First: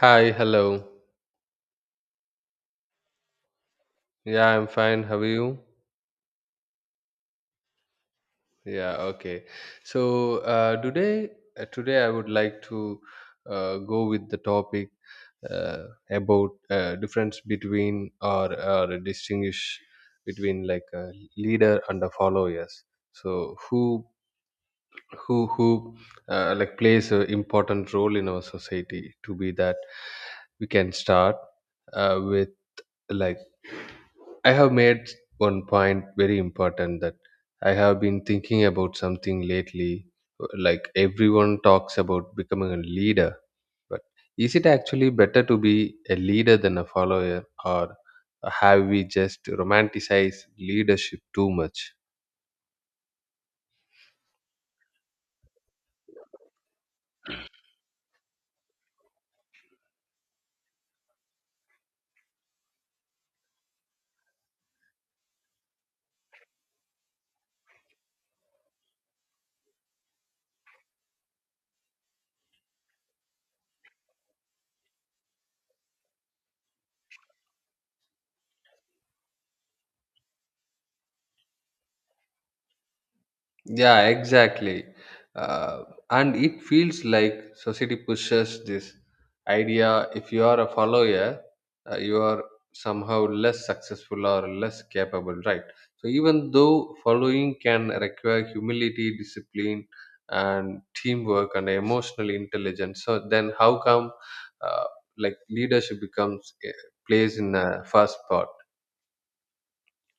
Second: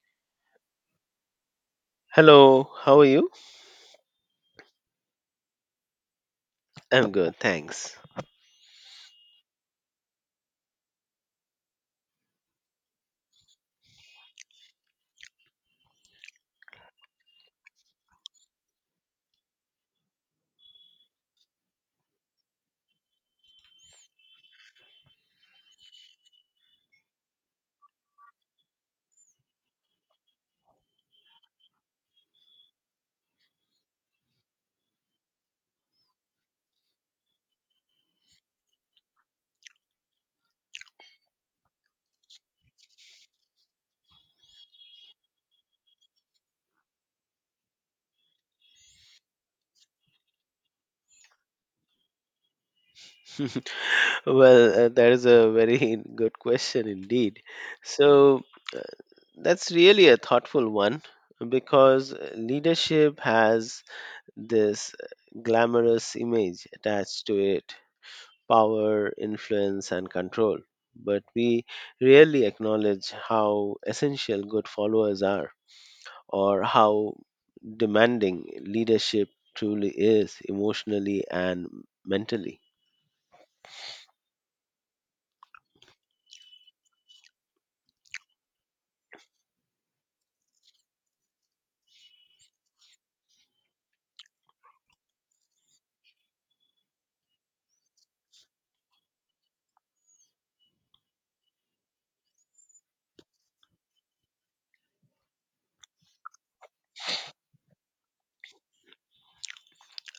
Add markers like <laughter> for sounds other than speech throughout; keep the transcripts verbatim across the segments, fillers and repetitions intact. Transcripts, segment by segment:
Hi, hello. Hello, how are you? Yeah, I'm fine. How are you? I'm good, thanks. Yeah, okay. So uh, today, uh, today I would like to uh, go with the topic uh, about uh, difference between or or distinguish between like a leader and the followers. So who who who uh, like plays an important role in our society? To be that, we can start uh, with like I have made one point very important that I have been thinking about something lately. Like everyone talks about becoming a leader, but is it actually better to be a leader than a follower, or have we just romanticized leadership too much? <laughs> Well, uh, that is a very <laughs> good question indeed. So, uh, that's really a thoughtful one because uh, leadership has this uh, glamorous image attached to it power, influence, and control. But we rarely acknowledge how essential good followers are. Or how demanding leadership truly is emotionally and mentally. Yeah, exactly. Uh, and it feels like society pushes this idea if you are a follower, uh, you are somehow less successful or less capable, right? So, even though following can require humility, discipline, and teamwork and emotional intelligence, so then how come uh, like leadership becomes uh, plays in a first spot?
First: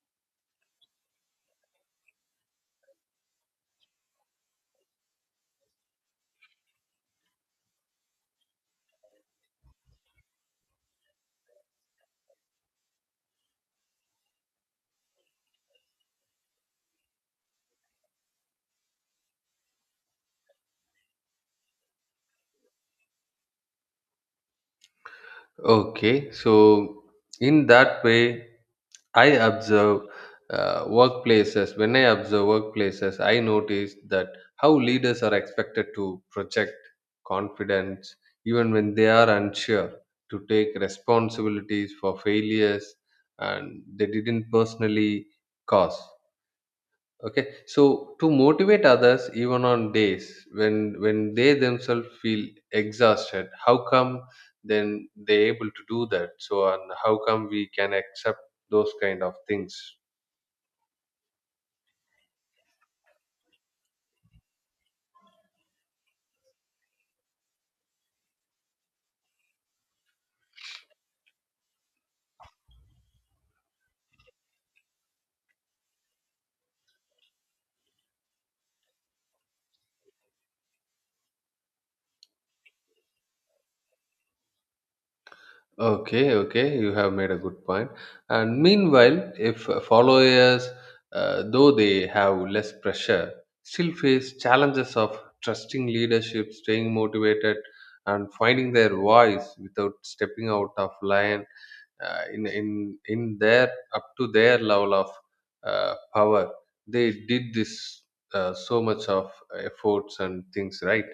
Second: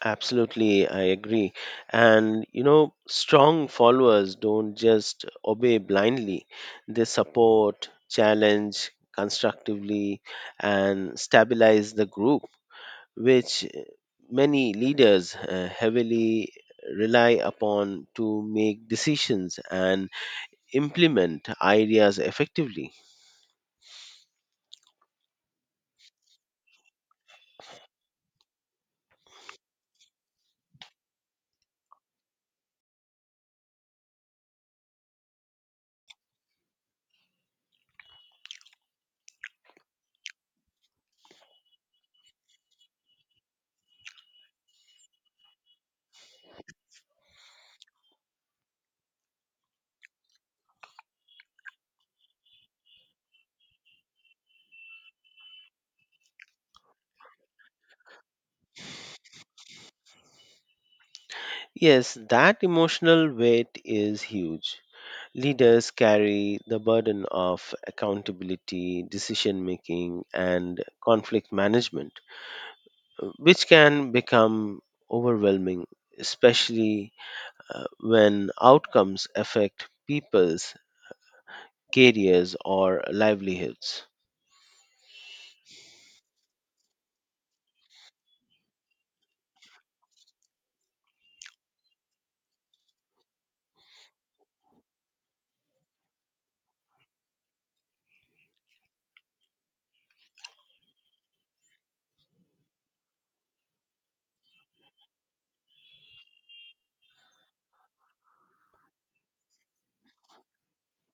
Absolutely, I agree. And you know, strong followers don't just obey blindly, they support, challenge constructively, and stabilize the group, which uh, many leaders uh, heavily rely upon to make decisions and implement ideas effectively. Okay, so in that way, I observe uh, workplaces. When I observe workplaces, I notice that how leaders are expected to project confidence even when they are unsure, to take responsibilities for failures and they didn't personally cause. Okay, so to motivate others, even on days when when they themselves feel exhausted, how come then they able to do that? So, and how come we can accept those kind of things? Yes, that emotional weight is huge. Leaders carry the burden of accountability, decision making, and conflict management, uh, which can become overwhelming, especially uh, when outcomes affect people's careers or livelihoods. Okay, okay, you have made a good point. And meanwhile, if followers, uh, though they have less pressure, still face challenges of trusting leadership, staying motivated, and finding their voice without stepping out of line uh, in in in their up to their level of uh, power they did this uh, so much of efforts and things right.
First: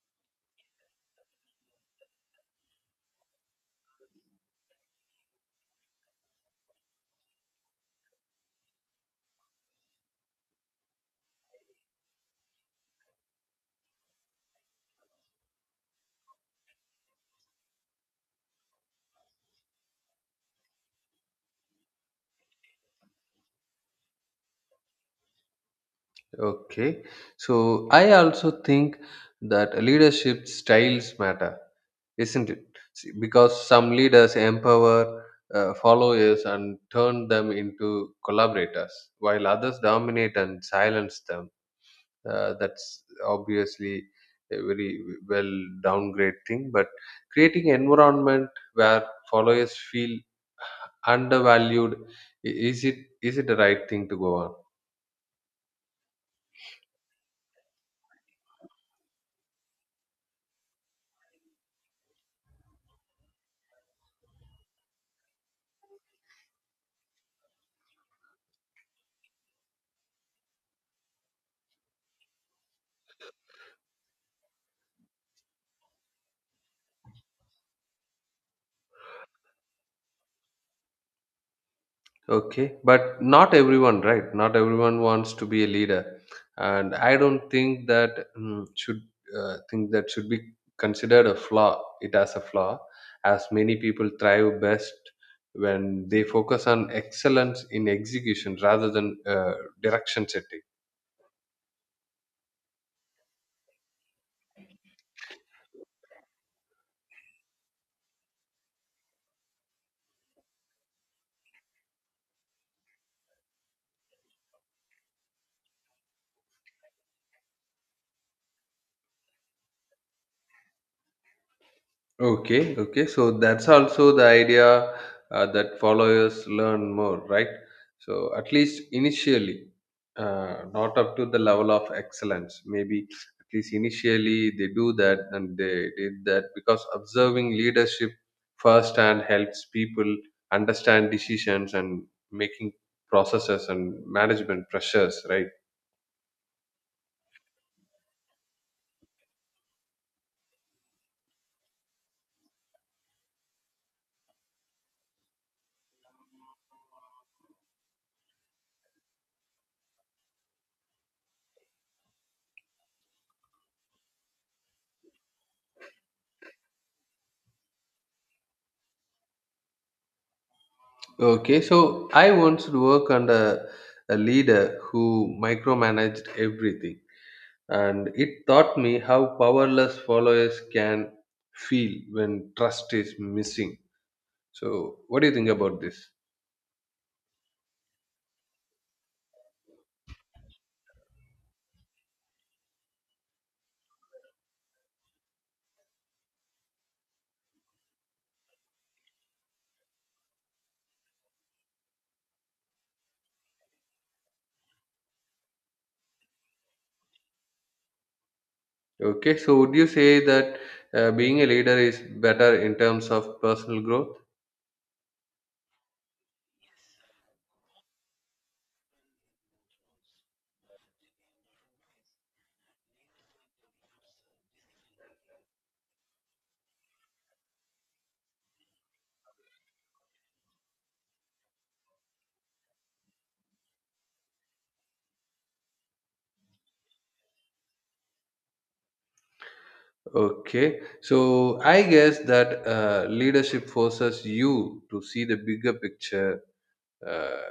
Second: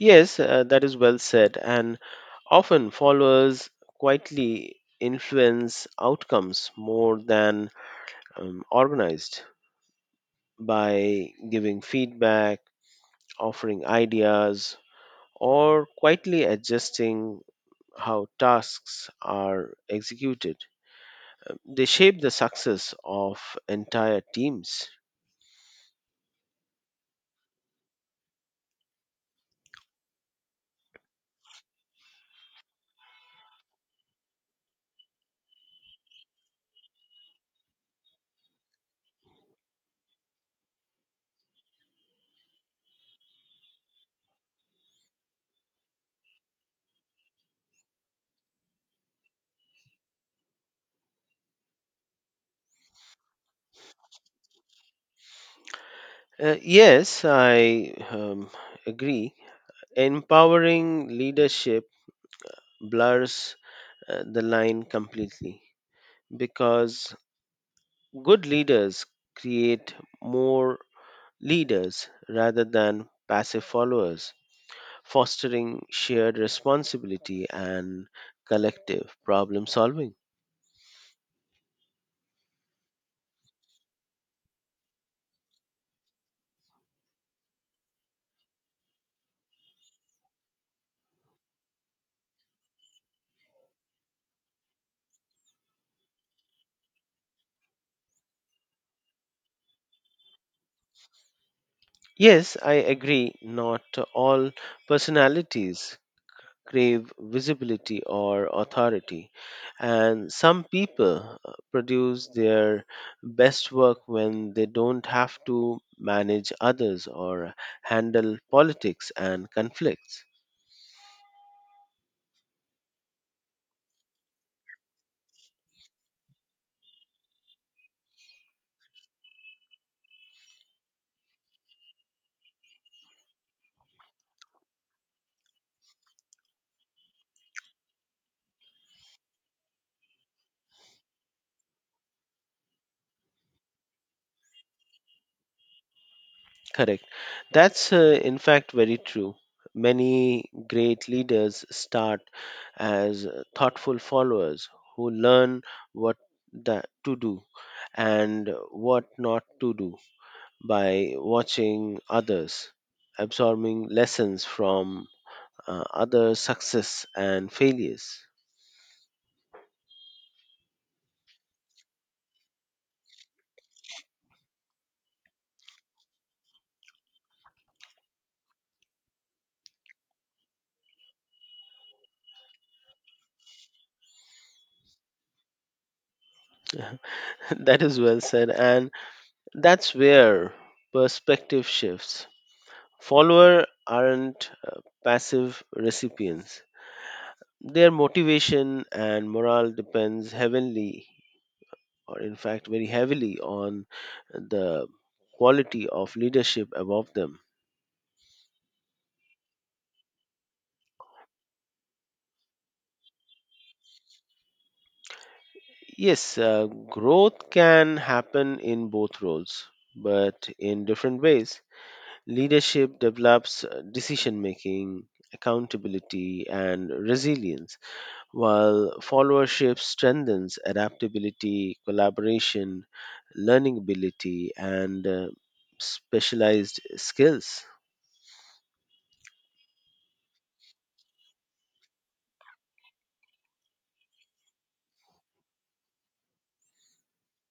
Yes, uh, that is well said, and often followers quietly influence outcomes more than um, organized by giving feedback, offering ideas, or quietly adjusting how tasks are executed. They shape the success of entire teams. Okay, so I also think that leadership styles matter, isn't it? See, because some leaders empower uh, followers and turn them into collaborators while others dominate and silence them, uh, that's obviously a very, well, downgrade thing but creating environment where followers feel undervalued, i- is it is it the right thing to go on? Uh, yes, I um, agree. Empowering leadership blurs uh, the line completely because good leaders create more leaders rather than passive followers fostering shared responsibility and collective problem solving. Okay, but not everyone, right? Not everyone wants to be a leader, and I don't think that mm, should uh, think that should be considered a flaw. It has a flaw, as many people thrive best when they focus on excellence in execution rather than uh, direction setting. Yes, I agree, not all personalities crave visibility or authority, and some people uh, produce their best work when they don't have to manage others or handle politics and conflicts. Okay, okay. So that's also the idea uh, that followers learn more, right? So at least initially, uh, not up to the level of excellence. Maybe at least initially they do that and they did that because observing leadership firsthand helps people understand decisions and making processes and management pressures, right? Correct. That's uh, in fact very true. Many great leaders start as uh, thoughtful followers who learn what that to do and what not to do by watching others, absorbing lessons from uh, other success and failures. Okay, so I once worked under a leader who micromanaged everything and it taught me how powerless followers can feel when trust is missing, so what do you think about this? <laughs> That is well said, and that's where perspective shifts. Follower aren't uh, passive recipients. Their motivation and morale depends heavily, or in fact, very heavily, on the quality of leadership above them. Okay, so would you say that uh, being a leader is better in terms of personal growth? Yes, uh, growth can happen in both roles, but in different ways. Leadership develops decision making, accountability, and resilience. While followership strengthens adaptability, collaboration, learning ability, and uh, specialized skills. Okay, so I guess that uh, leadership forces you to see the bigger picture, uh,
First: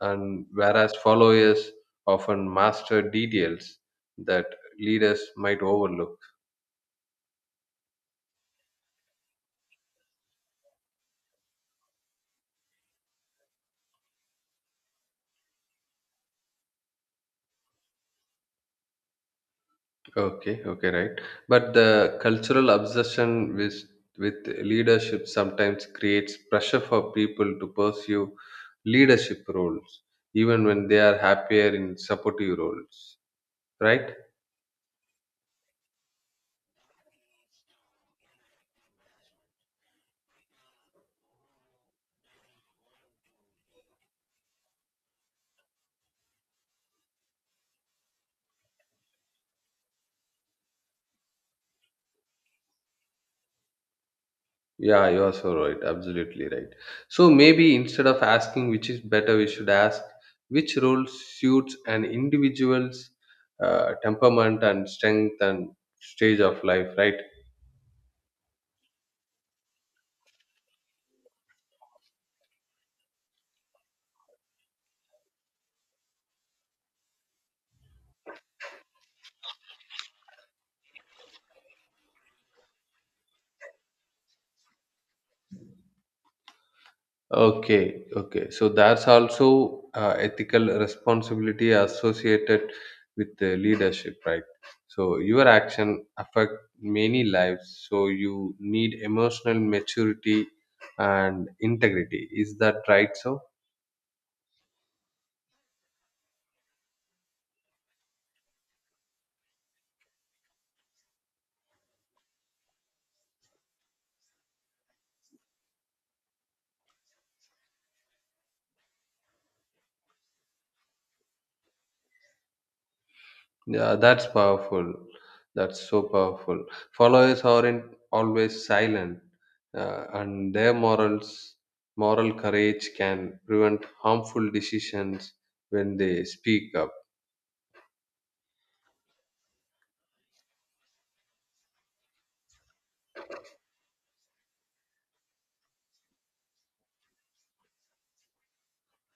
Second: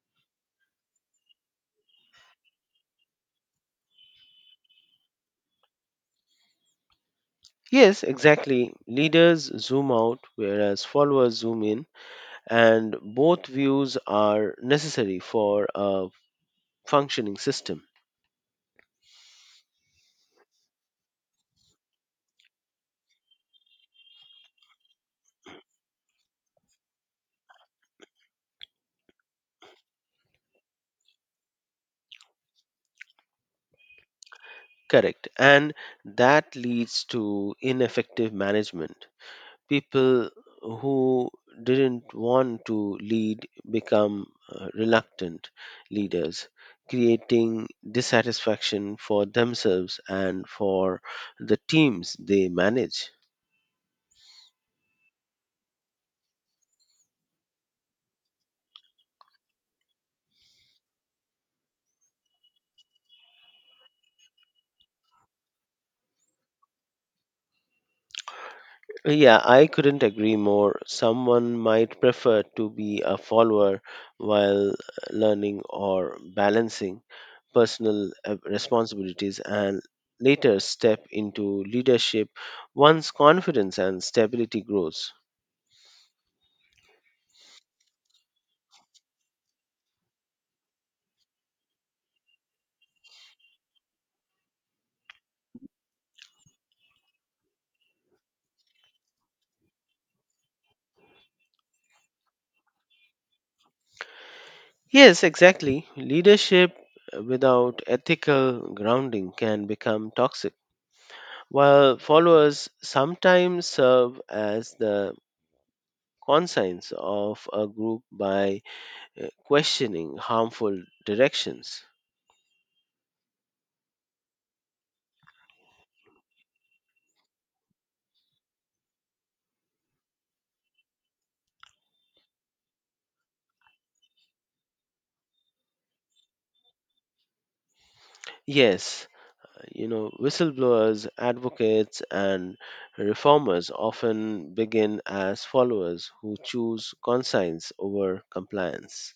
and whereas followers often master details that leaders might overlook. Yes, exactly. Leaders zoom out, whereas followers zoom in, and both views are necessary for a functioning system. Okay, okay, right. But the cultural obsession with with leadership sometimes creates pressure for people to pursue leadership roles, even when they are happier in supportive roles, right? Correct. And that leads to ineffective management. People who didn't want to lead become uh, reluctant leaders, creating dissatisfaction for themselves and for the teams they manage. Yeah, you are so right. Absolutely right. So maybe instead of asking which is better, we should ask which role suits an individual's uh, temperament and strength and stage of life, right? Yeah, I couldn't agree more. Someone might prefer to be a follower while learning or balancing personal uh, responsibilities and later step into leadership once confidence and stability grows. Okay, okay. So that's also uh, ethical responsibility associated with the leadership, right? So your action affect many lives. So you need emotional maturity and integrity. Is that right? So Yes, exactly. Leadership without ethical grounding can become toxic, while followers sometimes serve as the conscience of a group by uh, questioning harmful directions. yeah, that's powerful. That's so powerful. Followers aren't always silent, uh, and their morals, moral courage can prevent harmful decisions when they speak up. Yes, you know, whistleblowers, advocates, and reformers often begin as followers who choose conscience over compliance.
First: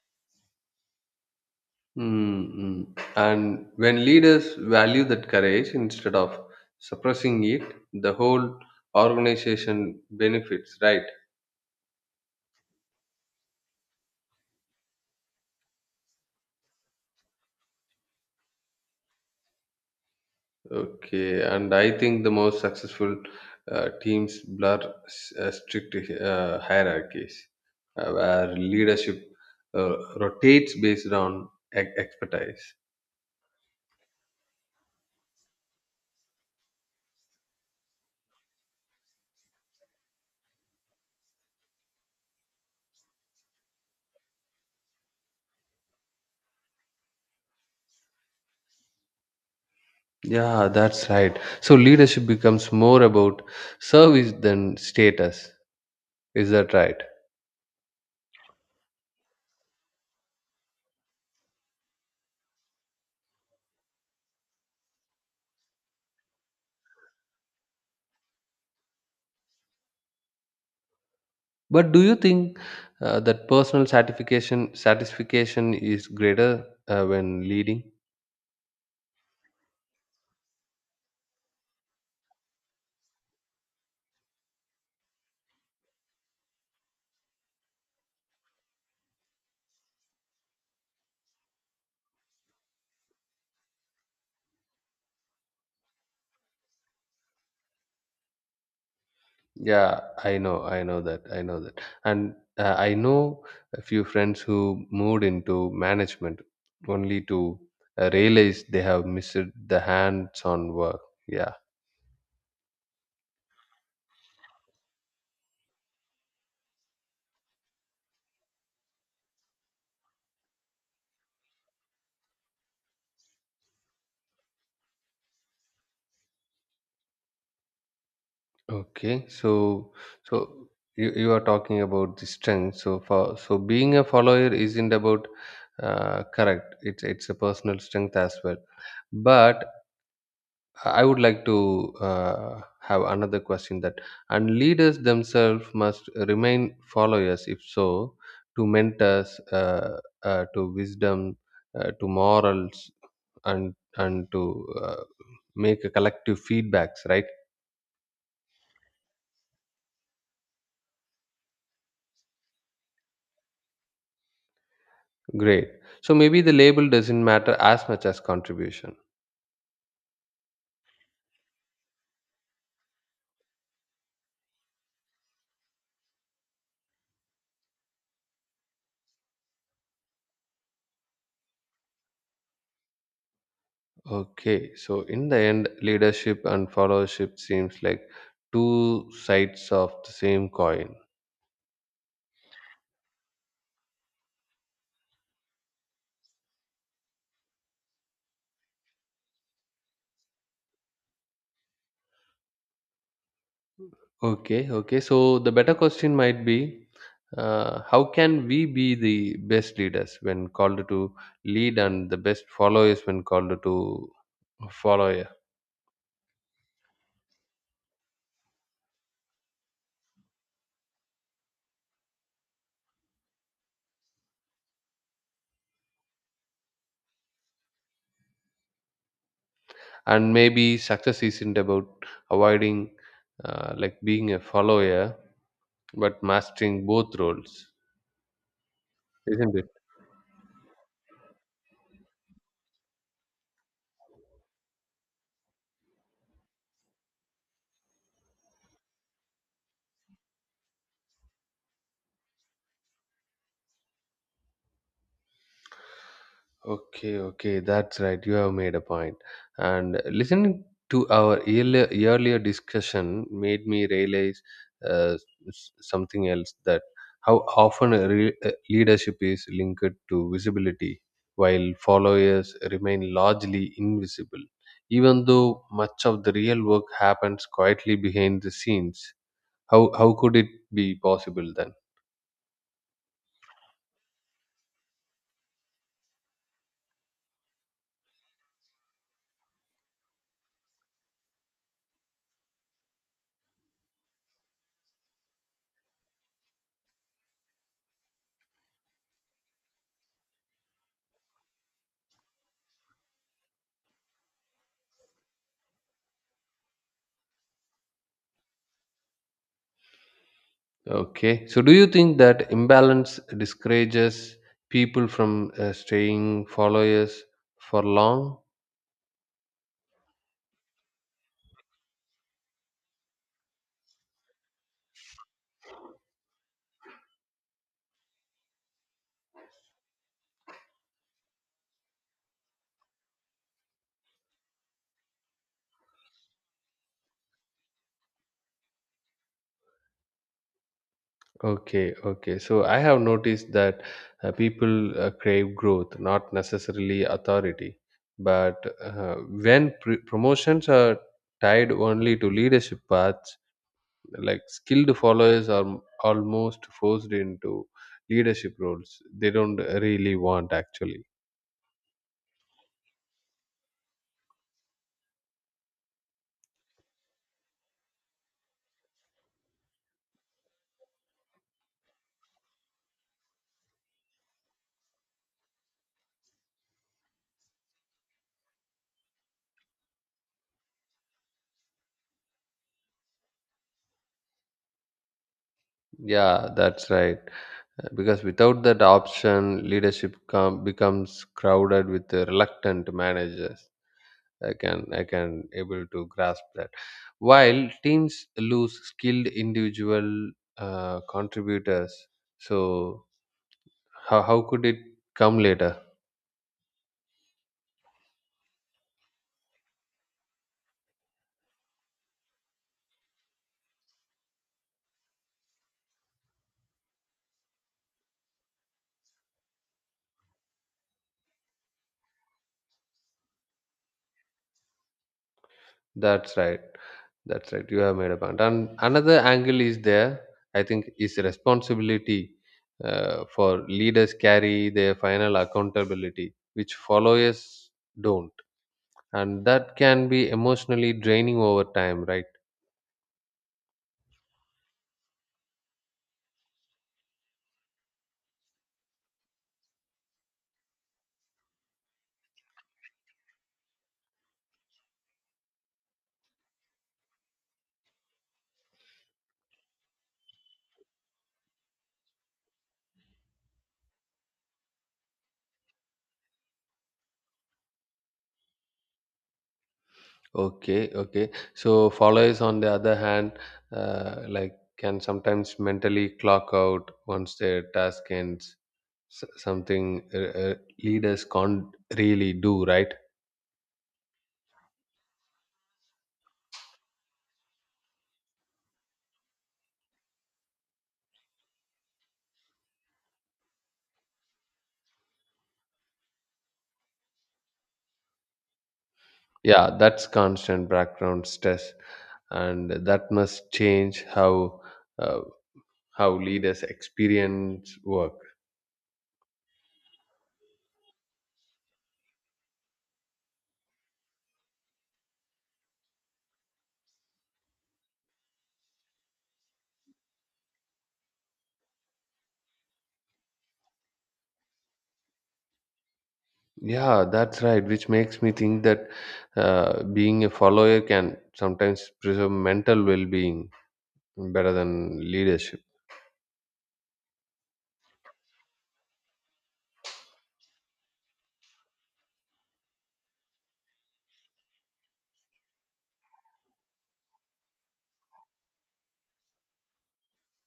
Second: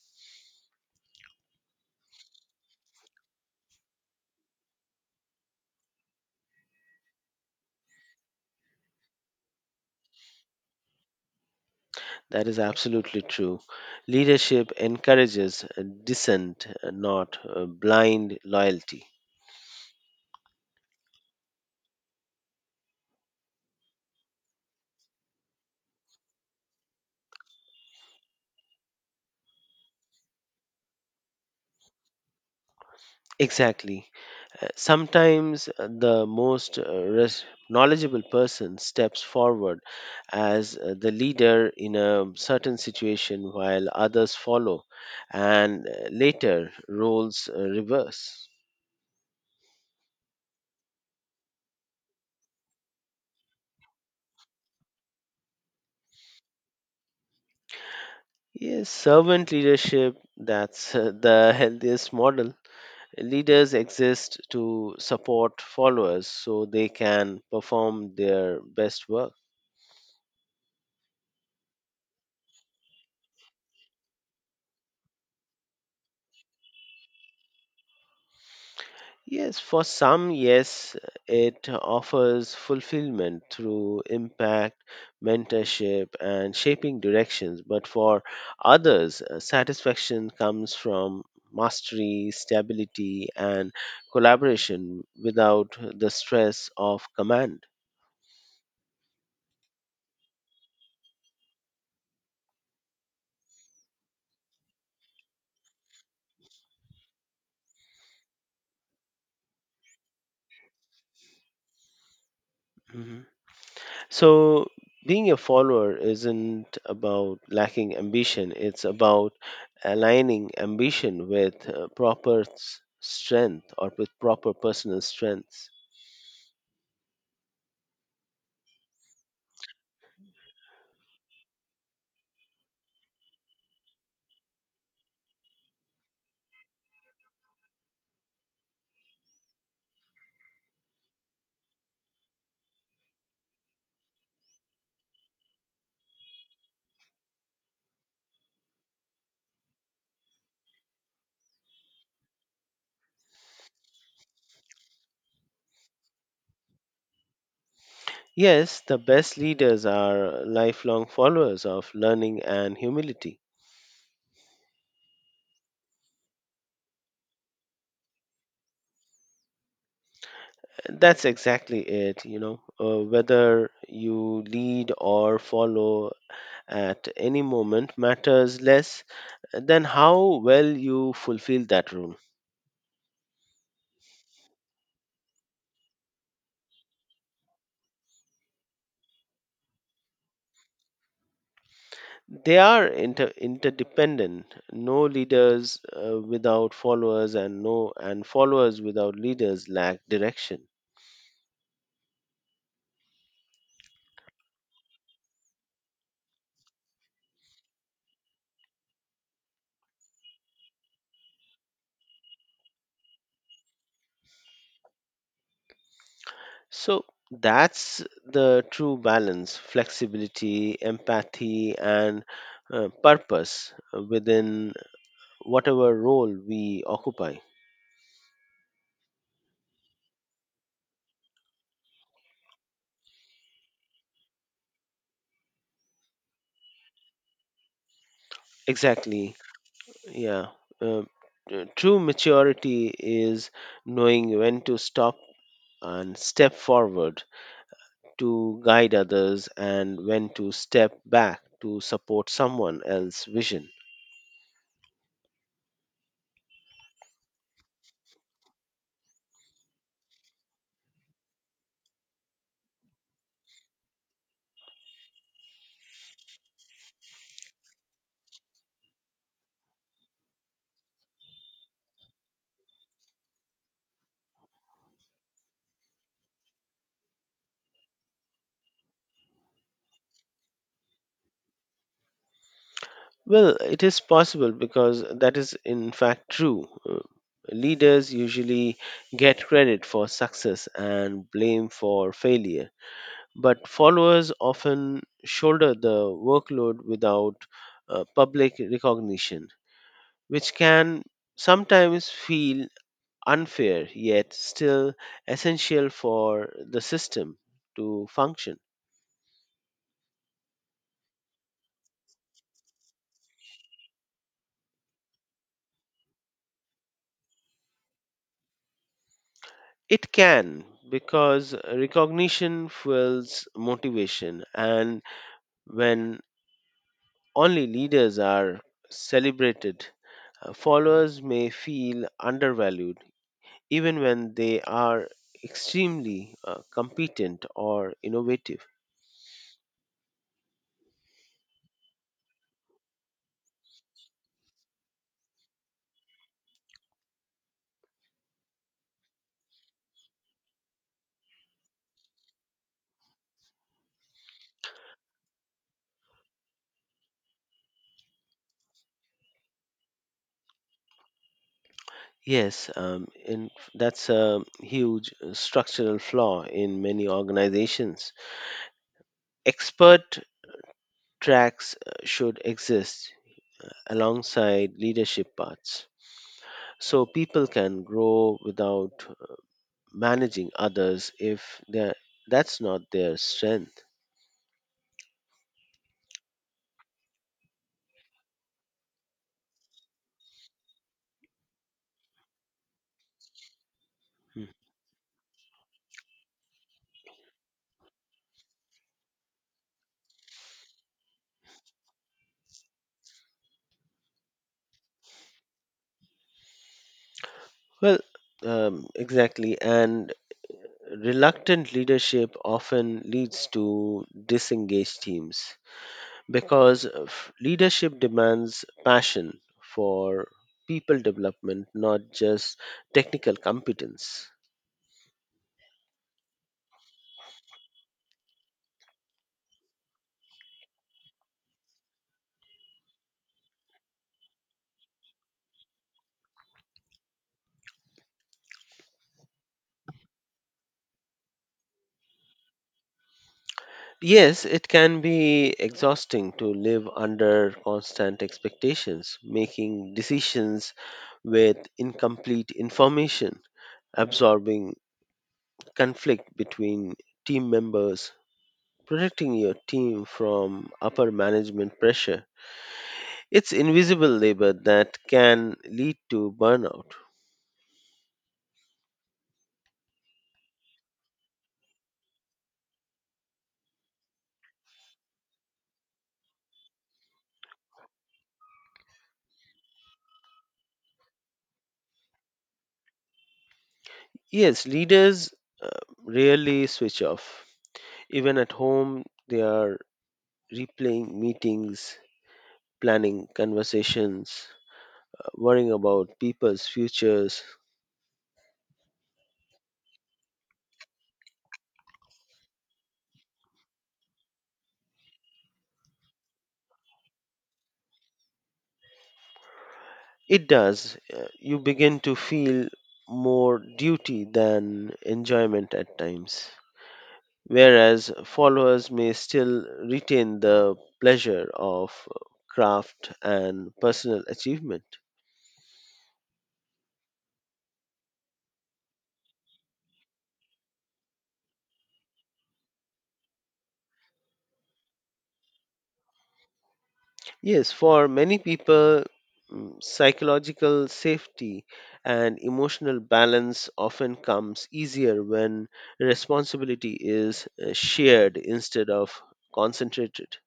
Mm-mm. And when leaders value that courage instead of suppressing it, the whole organization benefits, right? That is absolutely true. Leadership encourages uh, dissent, uh, not uh, blind loyalty. Okay, and I think the most successful uh, teams blur s- uh, strict uh, hierarchies uh, where leadership uh, rotates based on e- expertise. Exactly. Uh, Sometimes uh, the most uh, res- knowledgeable person steps forward as uh, the leader in a certain situation while others follow, and uh, later roles uh, reverse. Yeah, that's right. So leadership becomes more about service than status. Is that right? Yes, servant leadership, that's uh, the <laughs> healthiest model. Leaders exist to support followers so they can perform their best work. But do you think uh, that personal satisfaction satisfaction is greater uh, when leading? Yes, for some, yes, it offers fulfillment through impact, mentorship, and shaping directions. But for others, uh, satisfaction comes from mastery, stability, and collaboration without the stress of command. Yeah, I know, I know that, I know that, and uh, I know a few friends who moved into management only to uh, realize they have missed the hands-on work. Yeah. Mhm. So, being a follower isn't about lacking ambition, it's about aligning ambition with uh, proper s- strength or with proper personal strengths. Okay. So, so you you are talking about the strength. So for so being a follower isn't about uh, correct. It's it's a personal strength as well, but I would like to uh, have another question that and leaders themselves must remain followers, if so, to mentors, uh, uh, to wisdom, uh, to morals, and and to uh, make a collective feedbacks. Right? Yes, the best leaders are lifelong followers of learning and humility. Great. So maybe the label doesn't matter as much as contribution. That's exactly it, you know. Uh, whether you lead or follow, at any moment matters less than how well you fulfill that role. Okay. So in the end, leadership and followership seems like two sides of the same coin. They are inter- interdependent. No leaders uh, without followers, and no and followers without leaders lack direction. Okay, okay. So the better question might be, uh, how can we be the best leaders when called to lead, and the best followers when called to follow? Yeah? So that's the true balance: flexibility, empathy, and uh, purpose within whatever role we occupy. And maybe success isn't about avoiding, uh, like being a follower, but mastering both roles, Exactly. isn't it? Yeah. Uh, uh, True maturity is knowing when to stop and step forward to guide others and when to step back to support someone else's vision. Okay, okay, that's right. You have made a point. And listening to our earlier, earlier discussion made me realize uh, s- something else that how often a re- uh, leadership is linked to visibility, while followers remain largely invisible, even though much of the real work happens quietly behind the scenes. How, how could it be possible then? Well, it is possible because that is in fact true. Uh, Leaders usually get credit for success and blame for failure, but followers often shoulder the workload without uh, public recognition which can sometimes feel unfair yet still essential for the system to function. Okay. So, do you think that imbalance discourages people from uh, staying followers for long? It can because recognition fuels motivation, and when only leaders are celebrated, uh, followers may feel undervalued even when they are extremely uh, competent or innovative. Okay, okay. So, I have noticed that uh, people uh, crave growth, not necessarily authority. But uh, when pr- promotions are tied only to leadership paths, like skilled followers are m- almost forced into leadership roles they don't really want actually. Yes, um, and that's a huge uh, structural flaw in many organizations. Expert tracks uh, should exist alongside leadership paths so people can grow without managing others if they're- that's not their strength. Yeah, that's right. Uh, Because without that option, leadership com- becomes crowded with the reluctant managers. Mm. I can I can able to grasp that. While teams lose skilled individual uh, contributors, so how how could it come later? Well, um, exactly. And reluctant leadership often leads to disengaged teams because f- leadership demands passion for people development, not just technical competence. That's right. That's right. You have made a point. And another angle is there, I think, is responsibility uh, for leaders carry their final accountability, which followers don't. And that can be emotionally draining over time, right? Yes, it can be exhausting to live under constant expectations, making decisions with incomplete information, absorbing conflict between team members, protecting your team from upper management pressure. It's invisible labor that can lead to burnout. Okay, okay. So followers, on the other hand, uh, like can sometimes mentally clock out once their task ends. S- something uh, uh, leaders can't really do, right? Yes, leaders uh, rarely switch off. Even at home, they are replaying meetings, planning conversations, uh, worrying about people's futures. Yeah, that's constant background stress and that must change how uh, how leaders experience work. It does. uh, You begin to feel more duty than enjoyment at times. Whereas followers may still retain the pleasure of uh, craft and personal achievement. Yeah, that's right, which makes me think that uh, being a follower can sometimes preserve mental well-being better than leadership. Yes, for many people, mm, psychological safety and emotional balance often comes easier when responsibility is uh, shared instead of concentrated.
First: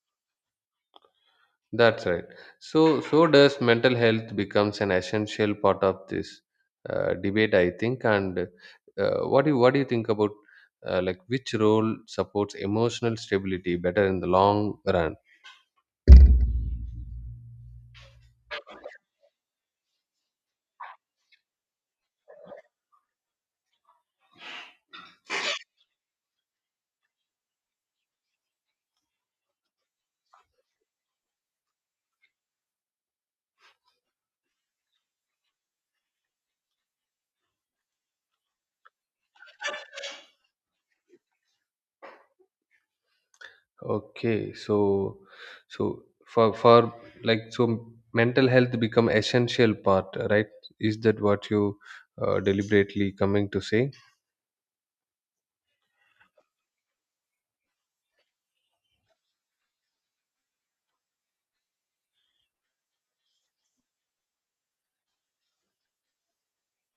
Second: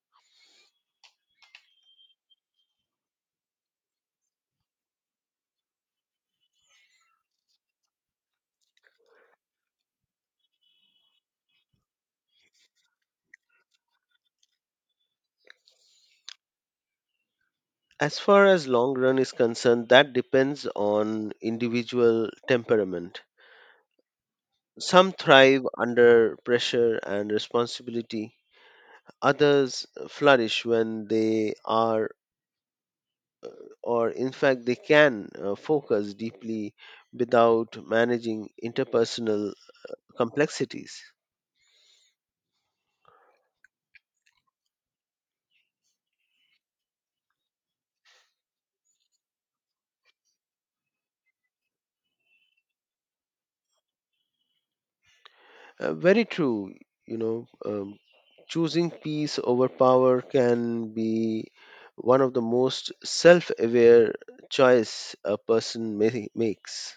That's right. So so does mental health becomes an essential part of this uh, debate, I think, and uh, what do you what do you think about uh, like which role supports emotional stability better in the long run? As far as long run is concerned, that depends on individual temperament. Some thrive under pressure and responsibility. Others flourish when they are or in fact they can uh, focus deeply without managing interpersonal complexities. Okay, so so for for like so mental health become essential part, right? Is that what you uh, deliberately coming to say? Uh, very true, you know, um, choosing peace over power can be one of the most self-aware choice a person ma- makes.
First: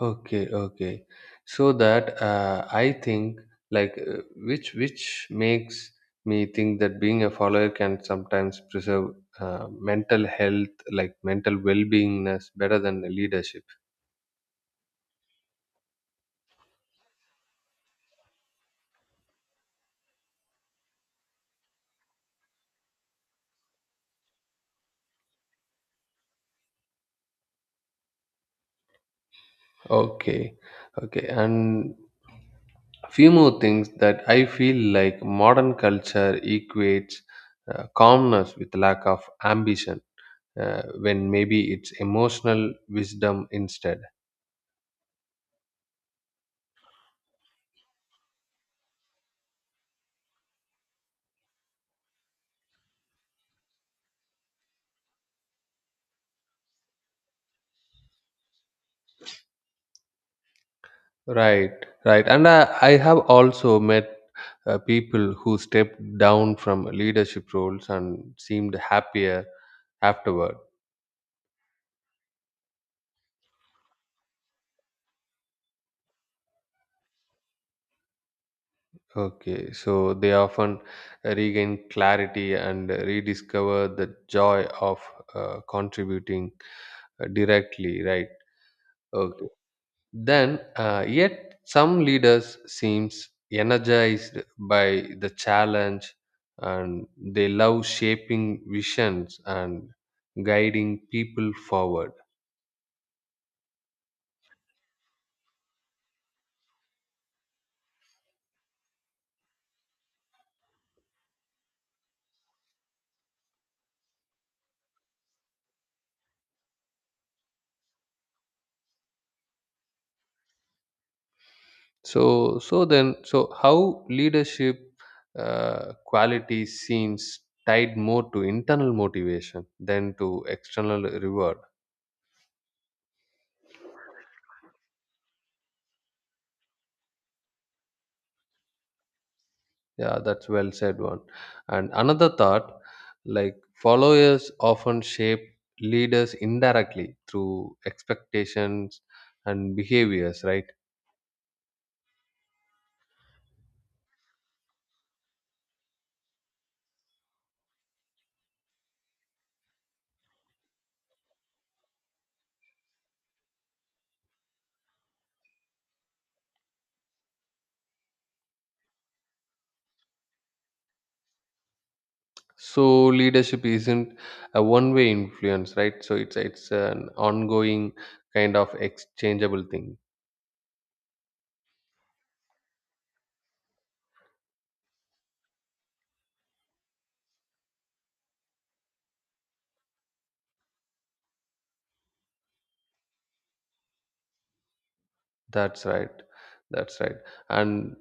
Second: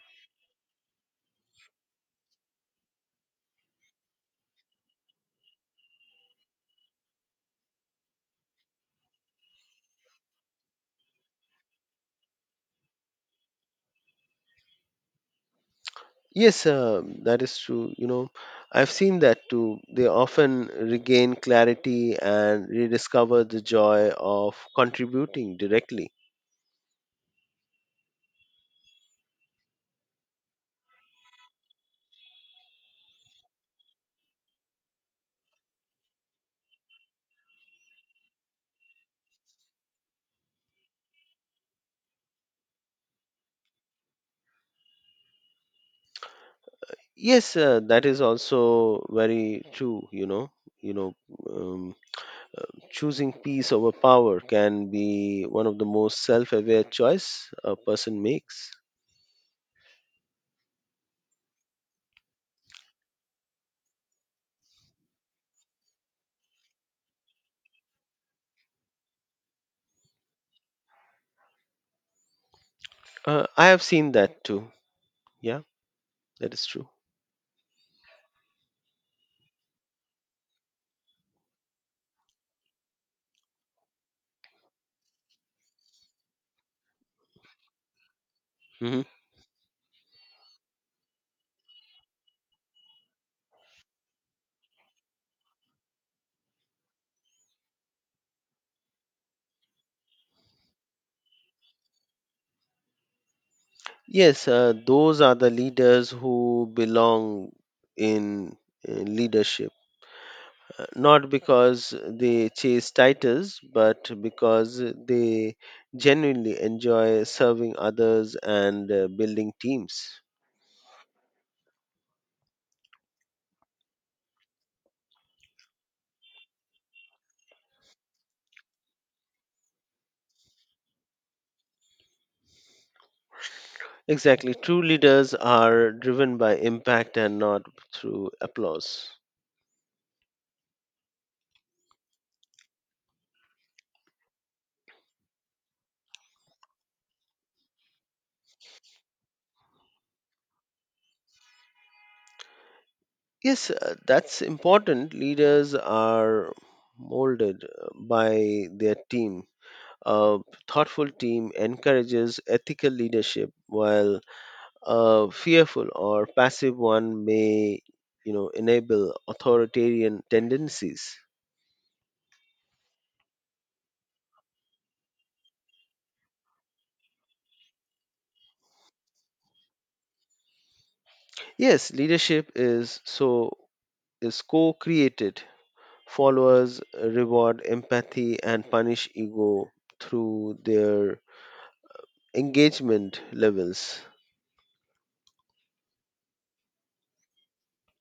Okay, okay. So that uh, I think like uh, which which makes me think that being a follower can sometimes preserve uh, mental health, like mental well-beingness, better than the leadership. Yes um, that is true, you know, I've seen that too. They often regain clarity and rediscover the joy of contributing directly. Okay, okay, and few more things that I feel like modern culture equates uh, calmness with lack of ambition, uh, when maybe it's emotional wisdom instead. Yes, uh, that is also very true. You know, you know, um, choosing peace over power can be one of the most self-aware choice a person makes. Right, right. And I, I have also met uh, people who stepped down from leadership roles and seemed happier afterward. Uh, I have seen that too. Yeah, that is true. Okay, so they often regain clarity and rediscover the joy of uh, contributing uh, directly, right? Hmm. Okay. Then, uh, yet some leaders seems energized by the challenge, and they love shaping visions and guiding people forward. Yes, uh, those are the leaders who belong in uh, leadership, uh, not because they chase titles, but because they genuinely enjoy serving others and uh, building teams. So, so then, so how leadership uh, quality seems tied more to internal motivation than to external reward. Exactly. True leaders are driven by impact and not through applause. Yeah, that's well said one. And another thought, like followers often shape leaders indirectly through expectations and behaviors, right? Yes, uh, that's important. Leaders are molded uh, by their team. A thoughtful team encourages ethical leadership, while a fearful or passive one may, you know, enable authoritarian tendencies. So leadership isn't a one-way influence, right? So it's it's an ongoing kind of exchangeable thing. Yes, leadership is so is co-created. Followers reward empathy and punish ego through their engagement levels. That's right. That's right. And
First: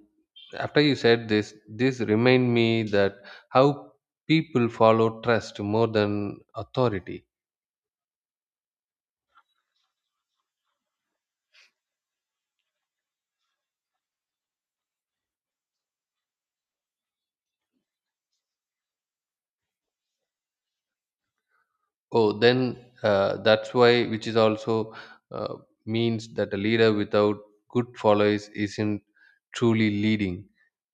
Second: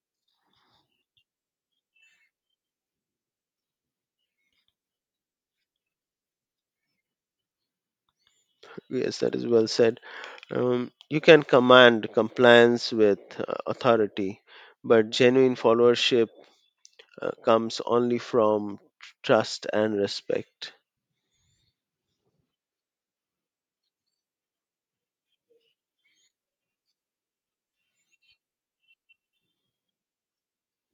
after you said this, this remind me that how people follow trust more than authority. Yes, that is well said. Um, you can command compliance with uh, authority, but genuine followership uh, comes only from trust and respect. Oh, then uh, that's why, which is also uh, means that a leader without good followers isn't truly leading.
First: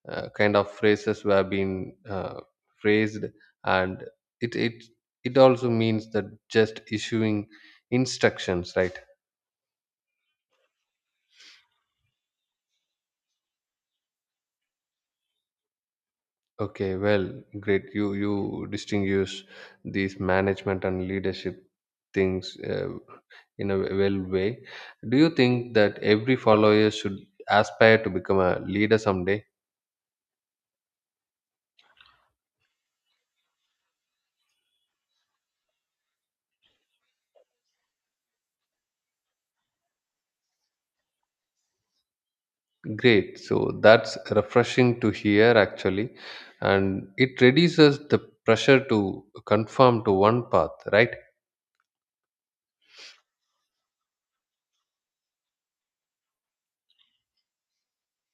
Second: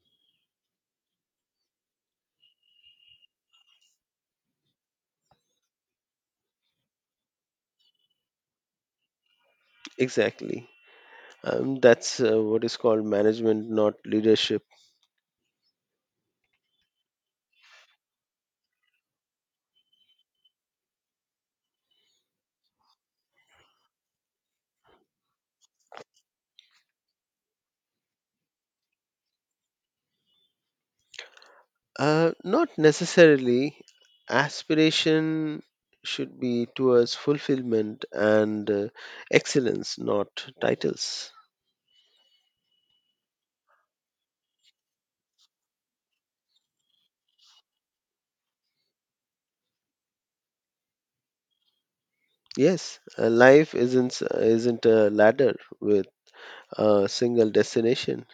Uh, kind of phrases were being uh, phrased, and it it it also means that just issuing instructions, right? Exactly. Um, that's uh, what is called management, not leadership. Okay, well, great. You you distinguish these management and leadership things uh, in a well way. Do you think that every follower should aspire to become a leader someday? Uh, not necessarily. Aspiration should be towards fulfillment and uh, excellence, not titles. Great. So that's refreshing to hear, actually, and it reduces the pressure to conform to one path, right? Yes, uh, life isn't isn't a ladder with a single destination.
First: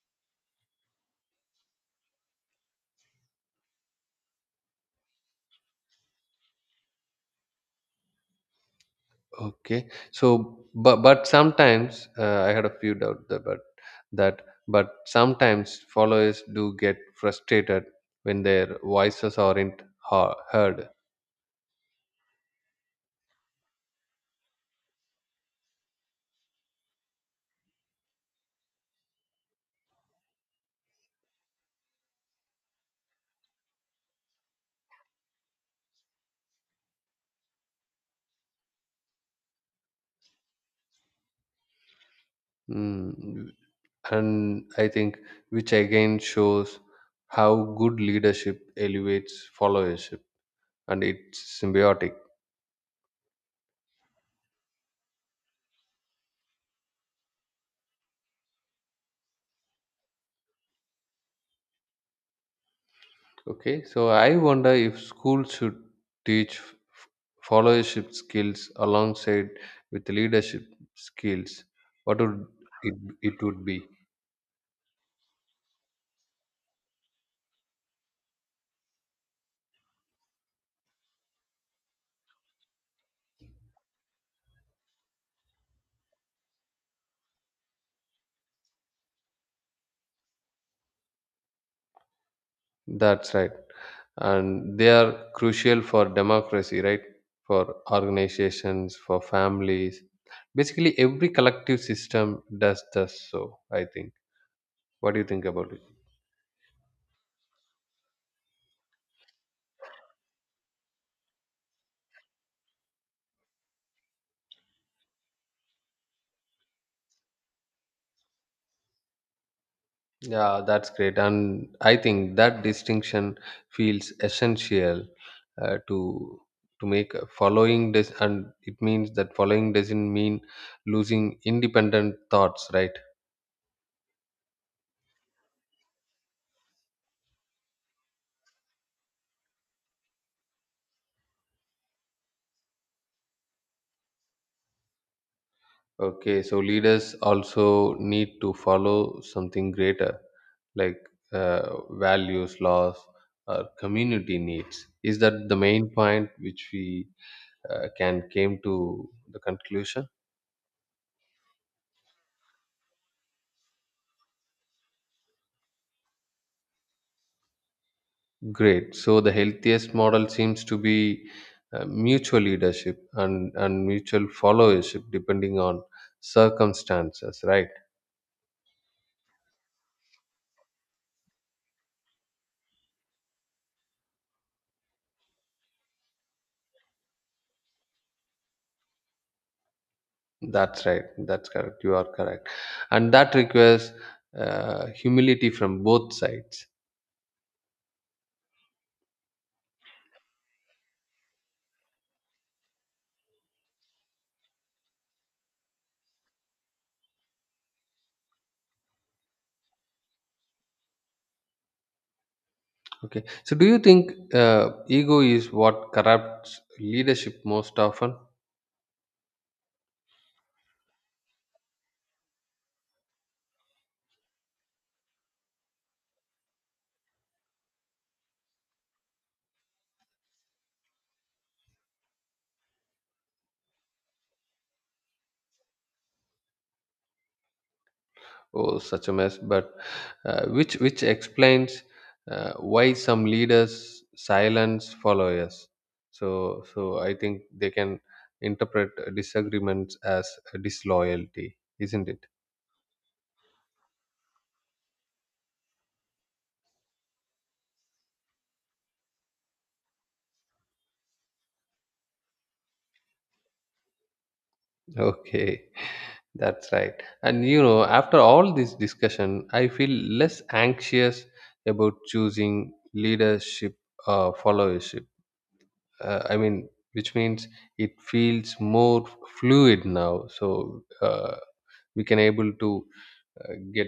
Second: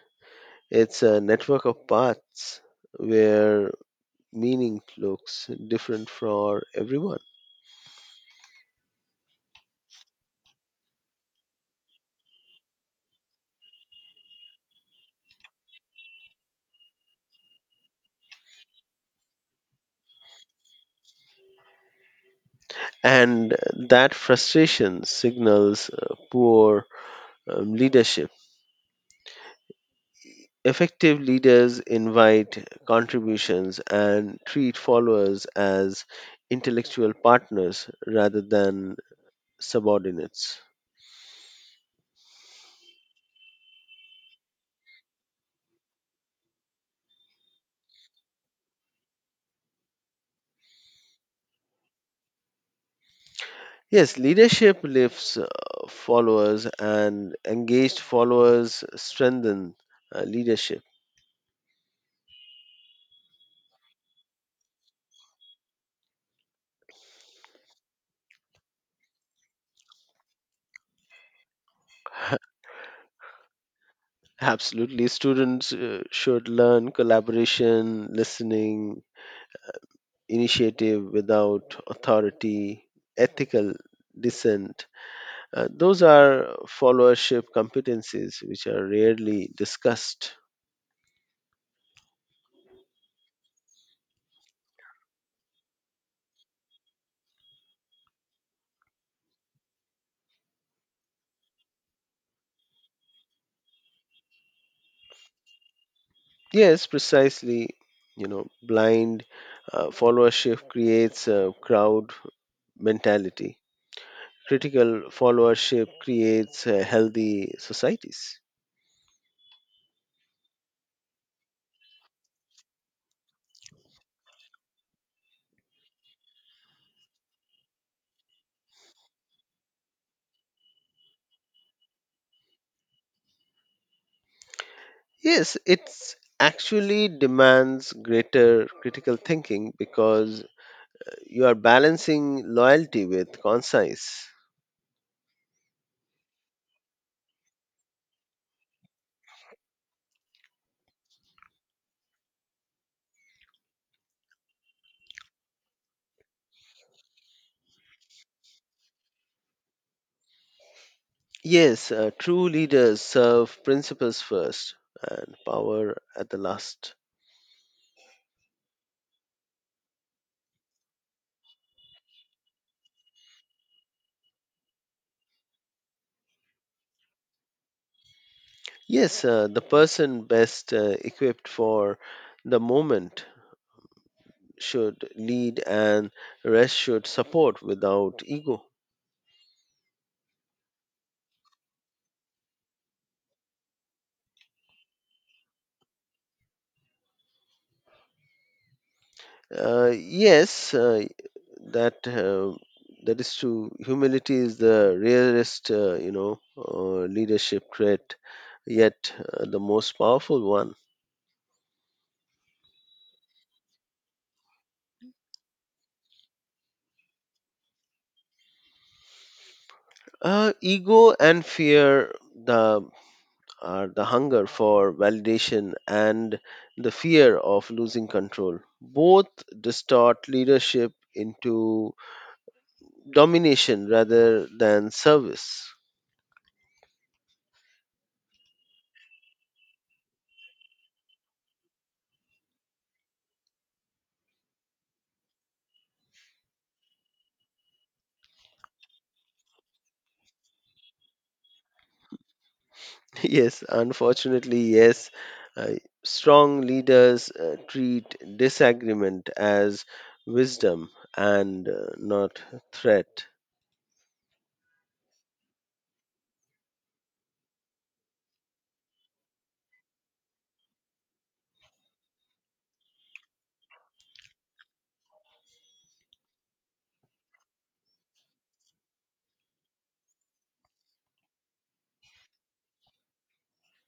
It's a network of paths where meaning looks different for everyone, Okay. So, but but sometimes uh, I had a few doubt that, but that but sometimes followers do get frustrated when their voices aren't ha- heard, and that frustration signals uh, poor um, leadership. Effective leaders invite contributions and treat followers as intellectual partners rather than subordinates. mm. And I think which again shows how good leadership elevates followership, and it's symbiotic. Yes, leadership lifts uh, followers, and engaged followers strengthen uh, leadership. Okay, so I wonder if schools should teach f- followership skills alongside with leadership skills. What would <laughs> it, it would be? Absolutely. Students uh, should learn collaboration, listening, initiative without authority, ethical dissent. Uh, those are followership competencies which are rarely discussed. That's right, and they are crucial for democracy, right? For organizations, for families, basically every collective system does this. So I think. What do you think about it? Yes, precisely. You know, blind uh, followership creates a crowd mentality. Critical followership creates uh, healthy societies. Yeah, that's great. And I think that distinction feels essential uh, to to make a following this and it means that following doesn't mean losing independent thoughts, right? Yes, it's actually demands greater critical thinking because you are balancing loyalty with conscience. Okay, so leaders also need to follow something greater like uh, values, laws, or community needs. Is that the main point which we uh, can came to the conclusion? Yes, uh, true leaders serve principles first and power at the last. Great. So the healthiest model seems to be uh, mutual leadership and, and mutual followership depending on circumstances, right? Yes, uh, the person best uh, equipped for the moment should lead and rest should support without ego. That's right. That's correct. You are correct. And that requires uh, humility from both sides. Uh, yes, uh, that uh, that is true. Humility is the rarest, uh, you know, uh, leadership trait, yet uh, the most powerful one. Okay. So do you think uh, ego is what corrupts leadership most often? Uh, ego and fear, the are the hunger for validation and the fear of losing control. Both distort leadership into domination rather than service. <laughs> Oh, such a mess. But uh, which which explains uh, why some leaders silence followers. So so I think they can interpret disagreements as disloyalty, isn't it? <laughs> Yes, unfortunately, yes. Uh, Strong leaders uh, treat disagreement as wisdom and uh, not threat. Okay, that's right. And you know, after all this discussion, I feel less anxious about choosing leadership or followership. Uh, I mean, which means it feels more fluid now. So. Uh, we can able to uh, get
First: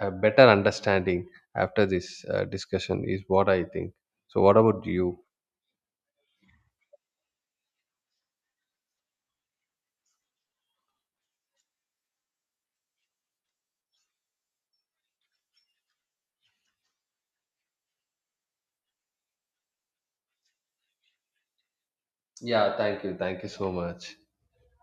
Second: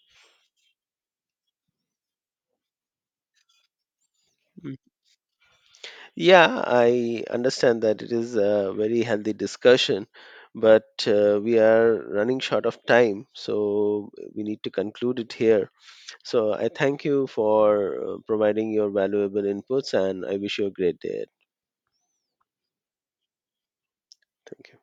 a better understanding after this uh, discussion is what I think, so what about you? Yeah, I understand that it is a very healthy discussion, but uh, we are running short of time, so we need to conclude it here. So I thank you for uh, providing your valuable inputs and I wish you a great day. Yeah, thank you, thank you so much. Thank you.